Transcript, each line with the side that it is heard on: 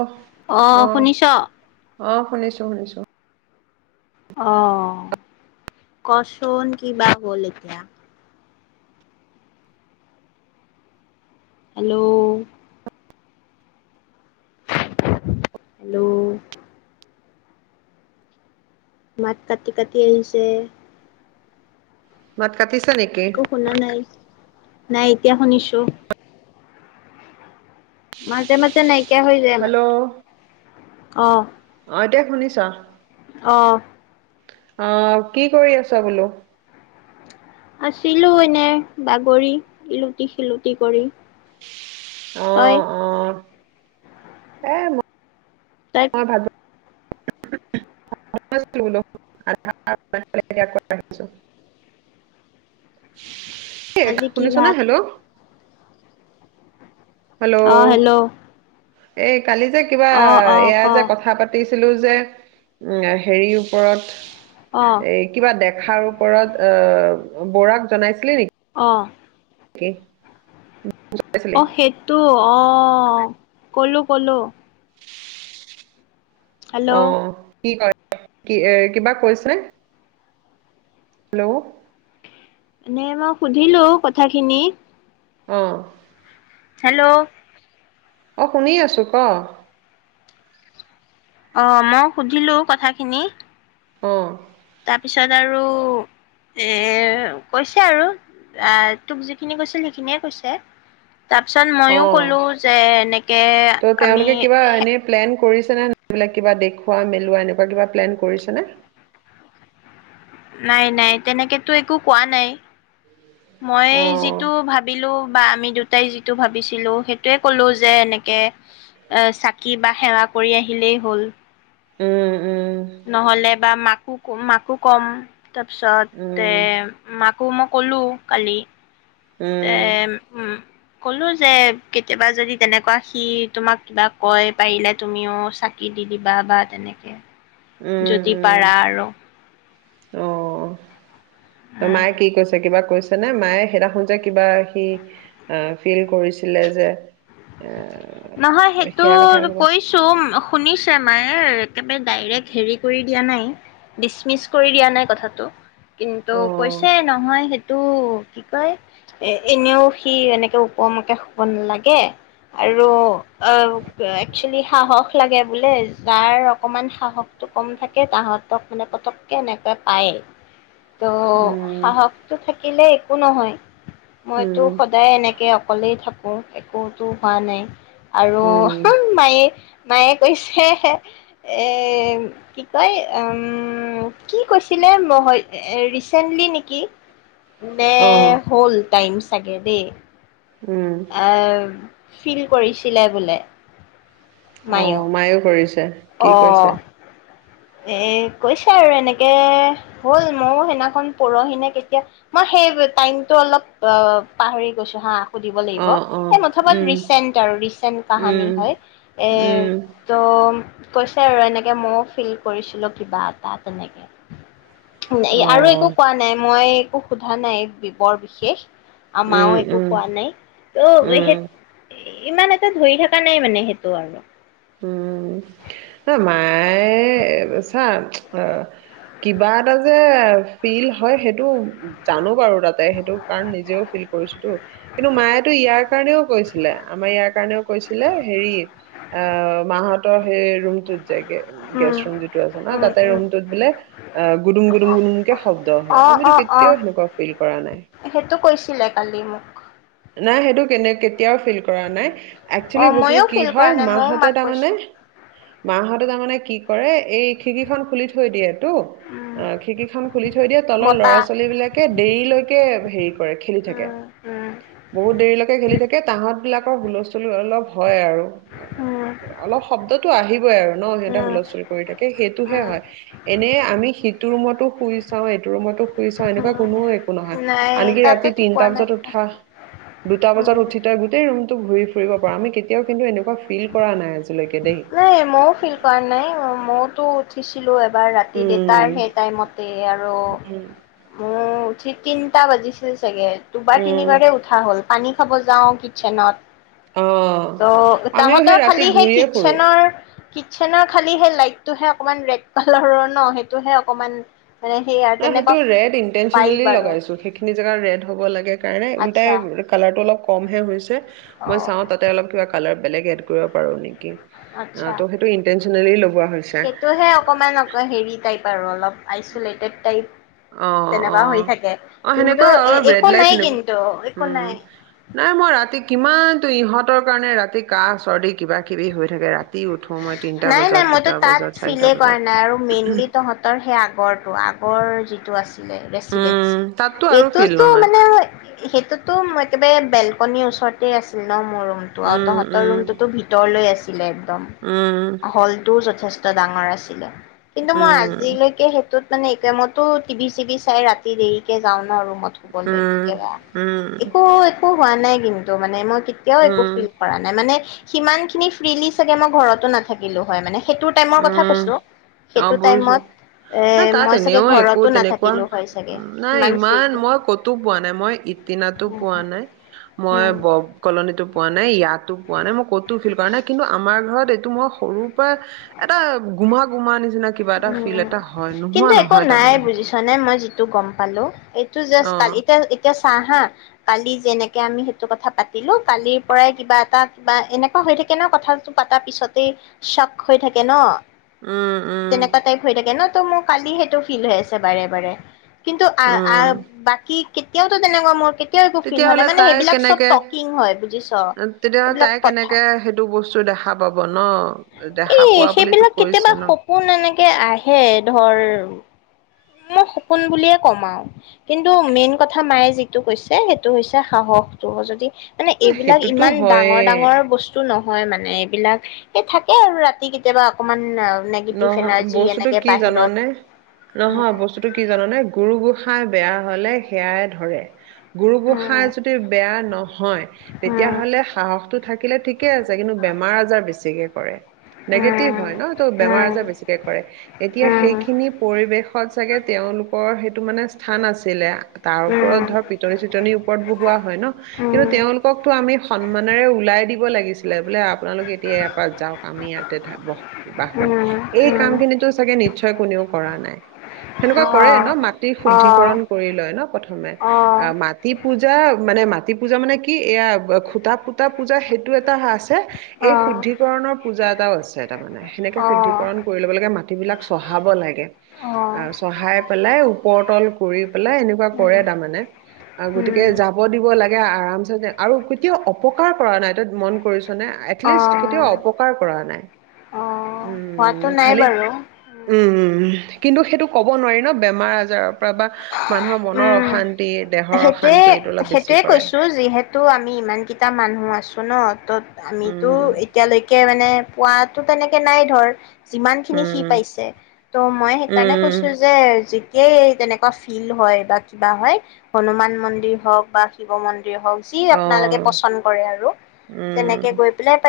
right: অ
left: আহ শুনিছ
right: অ শুনিছো শুনিছো
left: আহ কচোন কি বা হ'ল এতিয়া হেল্ল'। হেল্ল'। মাত কাটি-কাটি আহিছে।
right: [inaudible] নেকি
left: একো শুনা নাই। নাই এতিয়া শুনিছো। মাজে-মাজে নাই- কীয়া হৈ যায়
right: হেল্ল'
left: মাতটো অ'।
right: তই শুনিছা।
left: অ'ঁ
right: আহ কি কৰি আছা বোলো।
left: আছিলো এনে বাগৰি ইলুটি-খিলুটি কৰি। তই?
right: অহ-অহ। এ মোক।
left: তই
right: মই ভাবো। [unintelligible] এ'
left: আজি কি
right: শুনিছনে
left: ভাত?
right: হেল্ল'।
left: অহ হেল্ল'।
right: এই, কালি যে কিবা
left: অ', অ',
right: এয়া
left: ক।
right: যে কথা পাতিছ - ছিলো যে উ হেৰিৰ
left: অ',
right: ওপৰত। এই কিবা দেখ- লেখাৰ ওপৰত অ' বৰাক জনাইছিলি নেকি?
left: অ'।
right: [unintelligible]
left: অ' সেইটো। অ' ক'লো, ক'লো। হেল্ল',
right: অহ। কি কয়, কি এ' কিবা কৈছে নে? হেল্ল'।
left: এনে মই সুধিলো কথাখিনি।
right: অঁ।
left: হেল্ল'।
right: অ' শুনি আছো ক'।
left: অ' মই সুধিলো কথাখিনি।
right: অঁ।
left: তাৰপিছত আৰু এ কৈছে আৰু আ তোক যিখিনি কৈছিল সেইখিনিয়ে কৈছে। তাৰপিছত
right: অ
left: ময়ো ক'লো যে এনেকে আমি।
right: তেনেহলে এইবোৰ কিবা দেখুওৱা-মেলোৱা এনেকুৱা কিবা প্লেন কৰিছে নে?
left: নাই - নাই তেনেকেতো একো কোৱা নাই। মই
right: অ
left: যিটো ভাবিলো, বা', আমি দুটাই যিটো ভাবিছিলো সেইটোৱে ক'লো যে- এনেকে এ', চাকি বা সেৱা কৰি আহিলেই হ'ল।
right: উম। উম
left: নহ'লে বা মাক, ককম', -মাকো কম, তাৰপিছতে
right: উম
left: মাক, আকৌ মই', ক'লো কালি, তে,
right: উম
left: কলো যে', কেতিয়াবা যদি তেনেকুৱা সি, - তোমাক কিবা -কয় পাৰিলে তুমিও চাকি দি দিবা বা তেনেকে যদি পাৰা আৰু,
right: অঁ। ত',
left: উম
right: মায়ে কি কৈছে কিবা, কৈছেনে মায়ে সেইদিনা যে কিবা সি', ফিল কৰিছেলে যে', আ',
left: নহয়, সেইটো কৈছো শুনিছে মায়ে একেব, ডাইৰেক্ট হেৰি কৰি দিয়া নাই, ডিচমিচ কৰি দিয়া নাই কথাটো। কিন্তু
right: অ
left: কৈছে নহয় স, টো কি', -কয় ', এ', এনেও সি এনেকে ওপৰমুৱাকে শুব নালাগে আৰু, আৰু এক্সচুলি সাহস লাগে বোলে, যাৰ অকমান সাহসটো কম থাকে তাহতক মানে পতককে এনেকৈ পায়েই। ত',
right: উম
left: সাহসটো থাকিলে, একো নহয়, মইতো',
right: উম
left: সদায় এনেকে অকলেই থাকো। ক'ত একোতো হোৱা নাই। আৰু
right: উম
left: মায়ে, মায়ে কৈছে এ ', কি', - কয় ', উম', কি- কৈছিলে ৰিচেন্টলি নেকি, নে',
right: অ
left: হল-টাইমছ, তাকেইদেই
right: উম
left: [unintelligible] ফিল কৰিছিলে বোলে। মায়েও
right: অহ', মায়ও কৰিছে কি
left: অ
right: কৈছে?
left: এ', -কৈছে আৰু এনেকে হ'ল মইও সেইদিনাখন পৰহিনে, কেতিয়া মই সেই টাইমতটো অলপ অ', পাহৰি গৈছো হা', - হু দিব লাগিব
right: অ', অ',
left: মুথৰ উপৰত
right: উম,
left: ৰিচেণ্ট আৰু ৰিচেণ্ট -কাহানী
right: উম,
left: হয়',
right: উম,
left: - ত', কৈছে আৰু এনেকে মইও ফিল কৰিছিলো, কিবা এটা তেনেকে। আৰু একো
right: অ',
left: কোৱা নাই মই', একো সোধা নাই। বৰ বিশেষ মায়ো
right: উম,
left: একো
right: উম,
left: কোৱা নাই। অ বেখেত
right: উম।
left: ইমান এটা ধৰি থকা নাই মানে সেইটো আৰু।
right: উম, নাই মায়ে চা আহ কিবা এটা যে ফিল হয়, সেইটো জানো বাৰু তাতে সেইটো কাৰণ নিজেও ফিল কৰিছোতো কিন্তু মায়েতো ইয়াৰ কাৰণেও কৈছিলে, আমাৰ ইয়াৰ কাৰণেও কৈছিলে হেৰি। অ মাহতৰ সেই ৰুমটোত। গেছ
left: উম
right: ৰুম যিটো আছে ন
left: উম
right: তাতে
left: উম
right: ৰুমত বোলে গুদুম গুদুম গুদুম কে শব্দ
left: অ
right: হয় আমিতো
left: অ অ
right: কেতিয়াও সেনেকুৱা ফিল কৰা নাই।
left: ছিলে কালি মোক।
right: নাই সেইটো কেনে কেতিয়াও ফিল কৰা নাই,
left: অ
right: একচুৱেলি বস্তুটো
left: মইয়ো
right: কি
left: ফিল
right: হয়
left: কৰা নাই ময়ো
right: মাহতে
left: মাক
right: তাৰমানে
left: কৈছো
right: মাহঁতে তাৰমানে কি কৰে এই খিকি খন খুলি থৈ দিয়ে। ত
left: উম
right: অ খিকি খন খুলি থৈ দিয়ে তলৰ ল'ৰা
left: বতাহ
right: ছোৱালী বিলাকে দেৰিলৈকে কি আক সেইটো। কৰে খেলি থাকে।
left: উম উম
right: বহুত দেৰিলৈকে খেলি থাকে তাহত বিলাকৰ হুলস্থুল অলপ হয় আৰু
left: উম
right: অলপ শব্দতো আহিবই আৰু ন সিহঁতে
left: উম
right: হুলস্থুল কৰি থাকে সেইটোহে
left: উম
right: হয়। এনে আমি সিটো ৰুমতো শুই চাও, এইটো ৰুমতো শুই চাওঁ এনেকুৱা। কোনো, নহয়
left: উম নাই
right: আনকি
left: তাতে
right: ৰাতি
left: কি পোৱা
right: তিনটা
left: নাই
right: বজাত উঠা। দুটা বজাত
left: উম
right: উঠি তাইৰ গোটেই ৰুম। ঘূৰি ফুৰিব পৰা আমি কেতিয়াও কিন্তু এনেকুৱা ফিল কৰা নাই আজি।
left: নাই মই ফিল কাৰ নাই মইয়ো। টো উঠিছিলোঁ। ৰাতি দেটাৰ
right: উম
left: সেই টাইমতে আৰু
right: উম,
left: ময়ো উঠি তিনি, টা বাজিছিল। চাগে দুবাৰ
right: উম,
left: তিনিবাৰে উঠা হ'ল। পানী খাব যাওঁ কিটচেনত।
right: অ,
left: অ''
right: আমিও
left: তাহঁতৰ
right: ৰাতি
left: খালি সেই
right: ঘূৰিয়ে ফুৰো।
left: কিটচেনৰ। কিটচেনৰ খালি সেই লাইটটোহে অকমান ৰেড কালাৰৰ ন সেইটোহে অকমান। মানে সেইয়া
right: মানে সেইটো
left: তেনেকুৱা
right: ৰেড ইনটৈনচচেলি
left: ফাইভ আৰু
right: লগাইছো সেইখিনি জেগা ৰেড হ'ব লাগে কাৰণে
left: আচ্ছা
right: দুয়োটাই কালাৰত অলপ। কমহে হৈছে। মই
left: অ'
right: চাওঁ তাতে অলপ কিবা কালাৰ। বেলেগ এড কৰিব পাৰোঁ নেকি।
left: আচ্ছা
right: ত' সেইটো ইনটেনচেনলি লগোৱা হৈছে।
left: সেইটোহে অকমান অক হেৰি টাইপ আৰু অলপ। Isolated type.
right: অ অ
left: তেনেকুৱা হৈ থাকে
right: অ
left: কিন্তু
right: সেনেকুৱা
left: এ
right: অলপ ৰেড
left: একো
right: লাইট
left: নাই
right: সেনে
left: কিন্তু একো নাই
right: নাই মই ৰাতি কিমান। টো ইহঁতৰ কাৰণে ৰাতি কাঁহ চৰ্দি কিবা কিবি হৈ থাকে ৰা-
left: নাই নাই মইতো তাত
right: চাৰিটা
left: ফিলে
right: বজাত
left: কৰা নাই আৰু মেইনলি তহঁতৰ সেই আগৰটো আগৰ যি, টো আছে, মানে ৰেচিদেঞ্চি
right: উম, তাততো আৰু ফিল
left: সেইতুটো
right: নহয়।
left: মানে সেইটো একেবাৰে, বেলকনিৰ ওচৰতেই আছিল, ন মোৰ ৰুমটো আৰু
right: উম,
left: তহঁতৰ
right: উম,
left: ৰুমটোতো ভিতৰলৈ আছিলে একদম।
right: উম,
left: হলটো যথেষ্ট। ডাঙৰ আছিলে। কিন্তু মই
right: উম,
left: আজিলৈকে সেইটোত। মানে একমইতো টিভি চি ভি চাই ৰাতি দেৰিকে যাওঁ, ৰুমত শুব লে
right: উম।
left: কেতিয়াবা
right: উম, উম,
left: একো একো, হোৱা নাই কিন্তু মানে মই কেতিয়াও একো ফিল কৰা নাই মানে সিমান খিনি ফ্ৰিলি চাগে মই ঘৰত নাথাকিলো হয় মানে সেইটো টাইমৰ কথা
right: উম
left: কৈছো।
right: অ
left: সেইটো
right: বুজিছোঁ
left: টাইমত এ
right: তাত
left: মই চাগে
right: এনেও একো
left: ঘৰতো
right: তেনেকুৱা
left: নাথাকিলো হয় চাগে
right: উ নাই
left: সিমান
right: ইমান
left: ফ্ৰীলি।
right: মই কতো পোৱা নাই মই ইটিনাতো
left: উম,
right: পোৱা নাই মই
left: উম।
right: ব কলনীতো পোৱা নাই ইয়াতো পোৱা নাই মই ক'তো ফিল কৰা নাই কিন্তু আমাৰ ঘৰত এইটো মই সৰুৰ পৰাই এটা গোমা গোমা নিচিনা এটা ফিল
left: উম
right: এটা হয়, নোহোৱা
left: কিন্তু একো
right: নহয়
left: নাই
right: তাৰমানে সেইটো।
left: বুজিছ নে মই যিটো গম পালো এইটো জাষ্ট কালি
right: অ',
left: এতিয়া এতিয়া চাহ হা কালি যেনেকে আমি সেইটো কথা পাতিলো কালিৰ পৰাই কিবা এটা কিবা এনেকুৱা হৈ থাকে ন কথাটো পতা পিছতেই চক হৈ থাকে ন।
right: উম। উম,
left: তেনেকা টাইপ হৈ থাকে ন। ত মোৰ কালি সেইটো ফিল হৈ আছে বাৰে বাৰে। কিন্তু আ আ
right: উম।
left: বাকী কেতিয়াওটো তেনেকোৱা মোৰ একো ফিল হয়
right: তেতিয়াহ'লে
left: নাই মানে
right: তাই
left: সেইবিলাক চব
right: কেনেকে
left: টকিং হয় বুজিছ
right: তেতিয়াহ'লে তাই
left: এইবিলাক কথা
right: কেনেকে সেইটো বস্তু দেখা পাব ন। দেখা
left: এই
right: পোৱা বুলিতো
left: সেইবিলাক
right: কৈছে
left: কেতিয়াবা
right: ন
left: সপোন এনেকে আহে ধৰ মই সপোন বুলিয়ে কম আও কিন্তু মেইন কথা মায়ে যিটো কৈছে সেইটো হৈছে সাহসটো যদি মানে
right: ন
left: এইবিলাক
right: সেইটোতো
left: ইমান ডাঙৰ
right: হয়ে
left: ডাঙৰ বস্তু নহ হয় মানে এইবিলাক হে থাকে আৰু ৰাতি কেতিয়াবা অকমান অ
right: নহয় বস্তুটো কি জাননে। নহয়
left: উম
right: বস্তুটো কি জান নে গুৰু গো খাই বেয়া হলে সেয়াই ধৰে গুৰু গোসাই
left: উম
right: যদি বেয়া নহয় তেতিয়াহ'লে সাহসটো থাকিলে ঠিকে আছে কিন্তু বেমাৰ আজাৰ বেছিকে কৰে নিগেটিভ
left: উম
right: হয় ন বেমাৰ আজাৰ
left: উম
right: বেছিকে কৰে
left: উম
right: এতিয়া
left: উম
right: সেইখিনি পৰিৱেশত চাগে তেওঁলোকৰ সেইটো মানে স্থান আছিলে তাৰ
left: উম
right: ওপৰত ধৰ পিটনি চিটনি ওপৰত বহোৱা হয় ন কিন্তু
left: উম
right: তেওঁলোককো আমি সন্মানেৰে ওলাই দিব লাগিছিলে বোলে আপোনালোক এতিয়া ইয়াৰ পৰা যাওক আমি ইয়াতে থাকো বাস কৰিম
left: উম
right: এই কাম
left: উম
right: খিনিতো চাগে নিশ্চয় কোনেও কৰা নাই
left: অ
right: সিহঁতে কৰে ন মাটি
left: অ
right: শুদ্ধিকৰণ
left: অ
right: কৰি লয় ন প্ৰথমে আহ মাটিত পূজা মানে মাটি পূজা মানে কি এয়া খুটা পুটা পূজা সেইটো পুটা আছে
left: অ
right: এই শুদ্ধিকৰণৰ পূজাত কৈ আছে তাৰ মানে সনেকে
left: অ
right: শুদ্ধিকৰণ
left: অ
right: কৰি ল'ব লাগে মাটি মাটিবলাক চহাব লাগে আৰু চহাই পেলাই ওপৰতল কৰি গ'লে এনেকুৱা
left: উম
right: কৰে তাৰ মানে অ গতিকে
left: উম
right: যাব দিব লা [unintelligible] আৰামছে আৰু কেতিয়াও অপকাৰ কৰা নাই ত মন কৰিছ নে এটলিষ্ট কেতিয়াও
left: অ
right: অপকাৰ কৰা নাই।
left: অ', হোৱাটো
right: উম
left: নাই
right: খালি
left: বাৰু।
right: উম। উম কিন্তু সেইটো ক'ব নোৱাৰি ন বেমাৰ আজাৰৰ বা মানুহৰ মনৰ অশান
left: সেইটোয়ে সেইটোয়ে কৈছো যিহেতু আমি আমি ইমানকিটা মানুহ আছো ন ত আমিতো
right: উম
left: এতিয়ালৈকে মানে পোৱাতো তেনেকে নাই ধৰ যিমান খিনি সি
right: উম
left: পাইছে ত' মই সেইকাৰণে কৈছো
right: উম
left: যে যি সেই তেনেকুৱা ফিল হয় বা কিবা হয় হনুমান মন্দিৰ হওক বা শিৱ মন দিৰে হক যি
right: অ
left: আপোনালোকে পছন্দ কৰে আৰু তেনেকে
right: উম
left: গৈ পেলাই প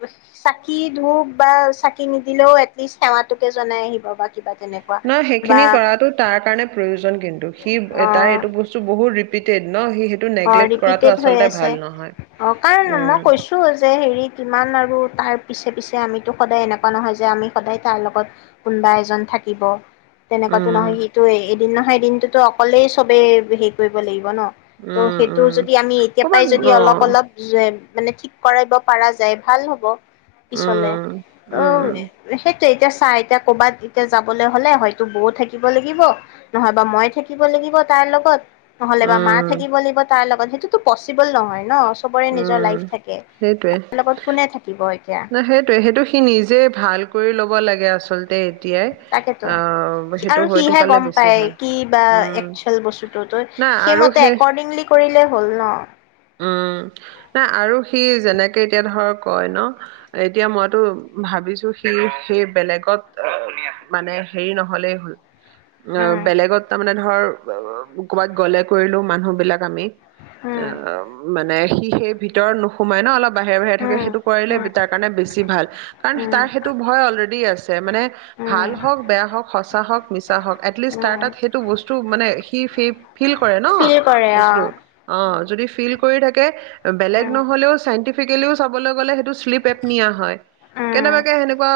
left: বোলে চাকি ধূপ বা চাকি নিদিলেও এটলিষ্ট সেৱাটোকে জনাই আহিব বা কিবা তেনেকুৱা
right: নাই
left: বা
right: সেইখিনি কৰাটো তাৰ কাৰণে প্ৰয়োজন কিন্তু সি
left: অ
right: তাৰ এইটো বস্তু টু বহু ৰেপিটেড।
left: অ ৰিপিটেড হৈ আছে
right: নহয়
left: অ কাৰণ
right: উম
left: মই কৈছো যে হেৰি কিমান আৰু তাৰ পিছে পিছে আমিতো সদায় এনেকুৱা নহয় যে আমি সদায় তাৰ লগত কোনবা এজন থাকিব। তেনেকুৱাটো
right: উম
left: নহয় সেইটোৱেই এদিন নহয় এদিনটোতো অকলেই চবেই হেৰি কৰিব লাগিব ন? ত'
right: উম
left: সেইটো
right: উম
left: যদি আমি এতিয়া পাই
right: ক'ৰবাত
left: যদি
right: অ
left: অলপ অলপ মানে ঠিক কৰাইব পৰা যায় ভাল হ'ব। পিছলে
right: উম
left: ত
right: উম
left: সেই এতিয়া চা এতিয়া কবাত এতিয়া যাবলৈ হলে হয়তো বৌ থাকিব লাগিব নহয়বা মই থাকিব লাগিব তাৰ লগত। নহ'লে বা মাক।
right: উম
left: থাকিব লাগিব তাৰ লগত। সেইটোতো পচিবল নহয় ন ছবৰে নিজৰ
right: উম
left: লাইফ থাকে,
right: সেইটোৱে
left: তাৰ লগত কোনে থাকিব এতিয়া
right: ন সেইটোয়ে সেইটো সি নিজে ভাল কৰি ল'ব লাগে আচ চলতে,
left: তাকেতো আৰু সিহে
right: থকালে
left: গম
right: বেছি
left: পায়
right: ভাল
left: কি বা
right: উম
left: একচুৱেল বস্তুটো ত',
right: নাই আৰু
left: সেইমতে
right: সেই
left: একৰ্ডিংলি কৰিলেই হ'ল ন',।
right: উম নাই আৰু সি যেনেকৈ এতিয়া ধৰক কয় ন', এতিয়া মইতো ভাবিছো সি সেই বেলেগত মানে হেৰি নহলেই হল। অ',
left: উম
right: বেলেগত তাৰ মানে ধৰ ক'বাত গ'লে কৰিলো মানুহ বিলাক আমি। অ,
left: উম
right: মানে সি সেই ভিতৰত নোসোমাই ন, অলপ বাহিৰে- বাহিৰে থাকে সেইটো কৰিলে,
left: উম উম
right: তাৰ কাৰণে বেছি ভাল। কাৰণ
left: উম
right: তাৰ সেইটো ভয় অলৰেডি আছে, মানে ভাল
left: উম
right: হওক, বেয়া হওক, সঁচা হওক, মিছা হওক, এটলিষ্ট তাৰ
left: উম
right: তাত সেইটো বস্তু মানে, সি ফেইব, ফিল কৰে ন,
left: ফিল কৰে অ
right: বস্তুটো অ', যদি ফিল কৰি থাকে, কে, বেলেগ
left: উম
right: নহ'লেও চাইন্টিফিক, - প্ৰেক্টিকেলি চাবলৈ গলে সেইটো, পেপ নিয়া হয়
left: উম
right: কেনেবাকে
left: উম
right: সেনেকোৱা,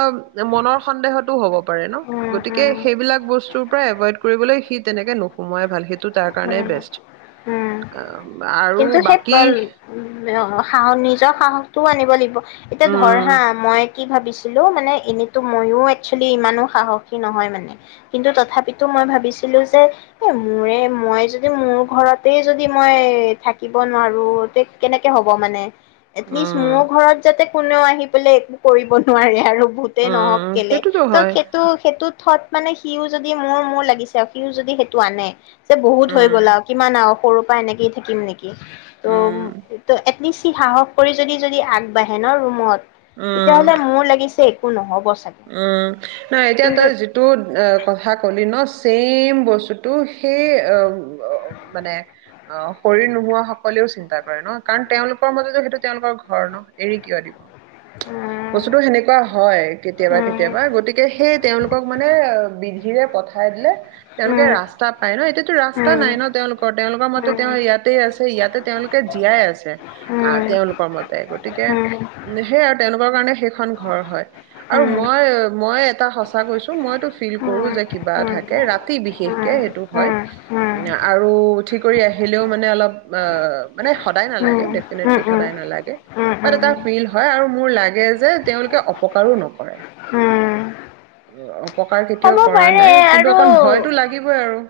right: মনৰ সন্দেহটো হ'ব, পাৰে ন ', গতিকে
left: উম
right: সেইবিলাক বস্তু, পৰা এভইড কৰিবলে সি তেনেকে নোসোমোৱাই ভাল সেই,
left: উম -উম কিন্তু
right: আৰু
left: সেই
right: বাকী
left: পোৱালী অ', সাহস নিজৰ সাহস, টোও আনিব লাগিব। এতিয়া ধৰ হা,
right: উম
left: মই কি ভাবিছো, বোলো মানে এনে ময়ো একচুৱেলি ইমানো সাহসী নহয় মানে, কিন্তু তথাপিতো মই ভাবিছিলো যে এ, মোৰে মই যদি মোৰ ঘৰতে যদি মই থাকিব নোৱাৰো তে, কেনেকে হ'ব মানে। এটলিষ্ট মোৰ
right: উম
left: ঘৰত যাতে, কোনেও আহি পেলাই একো কৰিব নোৱাৰে আৰু, ভূতে নহওক
right: উম
left: কেলে
right: সেইটোতো
left: ত',
right: হয়
left: সেইটো- সেইটো থত মানে সিও যদি মোৰ- মোৰ লাগিছে সিও যদি সেইটো আনে, যে বহুত হৈ
right: উম
left: গ'ল আৰু কিমান আৰু, সৰুৰ পৰা এনেকেই থাকিম নেকি? ত ', উম্
right: উম
left: এট বেছি সাহস কৰি যদি- যদি আগবাঢ়ে ন', ৰুমত তেতিয়াহ'লে
right: উম
left: মোৰ লাগিছে, একো নহ'ব। চাগে
right: উম নহ এতিয়া
left: কিন্তু
right: তই যিটো কথা কলি ন। চেইম বস্তুটো সেই। উ মানে অ শৰীৰ নোহোৱা সকলেও চিন্তা কৰে ন কাৰণ তেওঁলোকৰ মতেতো সেইটো তেওঁলোকৰ ঘৰ ন এৰি কিয় দিব।
left: উম
right: বস্তুতটো সেনেকুৱা হয়। কেতিয়াবা কেতিয়াবা গতিকে সেই তেওঁলোকক মানে বিধিৰে পঠাই দিলে। তেওঁলোকে
left: উম
right: ৰাস্তা পায় ন এতিয়াতো ৰাস্তা
left: উম
right: নাই ন তেওঁলোকৰ তেওঁলোকৰ মতে
left: উম
right: তেওঁ ইয়াতে আছে ইয়াতে তেওঁলোকে জীয়াই আছে
left: উম উম
right: আহ তেওঁলোকৰ মতে। গতিকে
left: উম উম উম উম
right: উ সেইয় আৰু তেওঁল কাৰণে সেইখন ঘৰ হয়। আৰু মই মই তা সঁচা কৈছোঁ মইটো ফিল কৰোঁ যে কিবা থাকে
left: উম
right: ৰাতি বিশষকে হেতু হয়
left: উম উম উম উম
right: আৰু উঠি কৰি আহলেও মানে অলপ মানে সদাই নালাগে।
left: উম উম
right: ডেফিনেটলি
left: উম উম
right: সদায় নালাগে ব এটা ফিল হয় আৰু মোৰ লাগে যে তেওঁলোকে অপকাৰো নকৰে। অপকাৰ
left: হ'ব
right: কেতিয়াও কৰা
left: পাৰে
right: নাই কিন্তু অকণ
left: আৰু
right: ভয়তটো লাগিবই আৰু।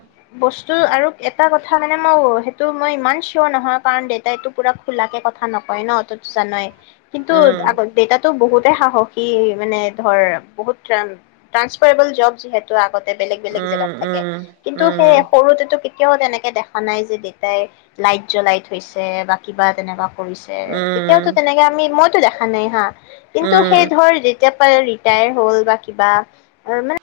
left: বস্তু আৰু এটা কথা মানে মই সেইটো মই ইমান চিয়ৰ নহয় কাৰণ দেউতা এইটো পুৰা খোলাকে কথা নকয় ন ত জানেই। কিন্তু
right: উম
left: আগ দেতাতো বহুত সাহসী মানে ধৰ বহুত ট্ৰাসফাৰবল জব যিহেতু আগত বেলেগ বেলেগ
right: উম
left: জেগাত থাকে
right: উম
left: কিন্তু
right: উম
left: স সৰুতে কেতিয়াও তেনেকে দেখা নাই যে দেউেতাই লাইট জ্বলাই থৈছে বা কিবা তেনেকুৱা। কৰি তেতিয়াও তেনেকে আমি মইতো দেখা আনে হা
right: উম
left: কিন্তু সেই
right: উম
left: ধৰ যেতিয়া ৰিটায়াৰ হ'ল বা কিবা মানে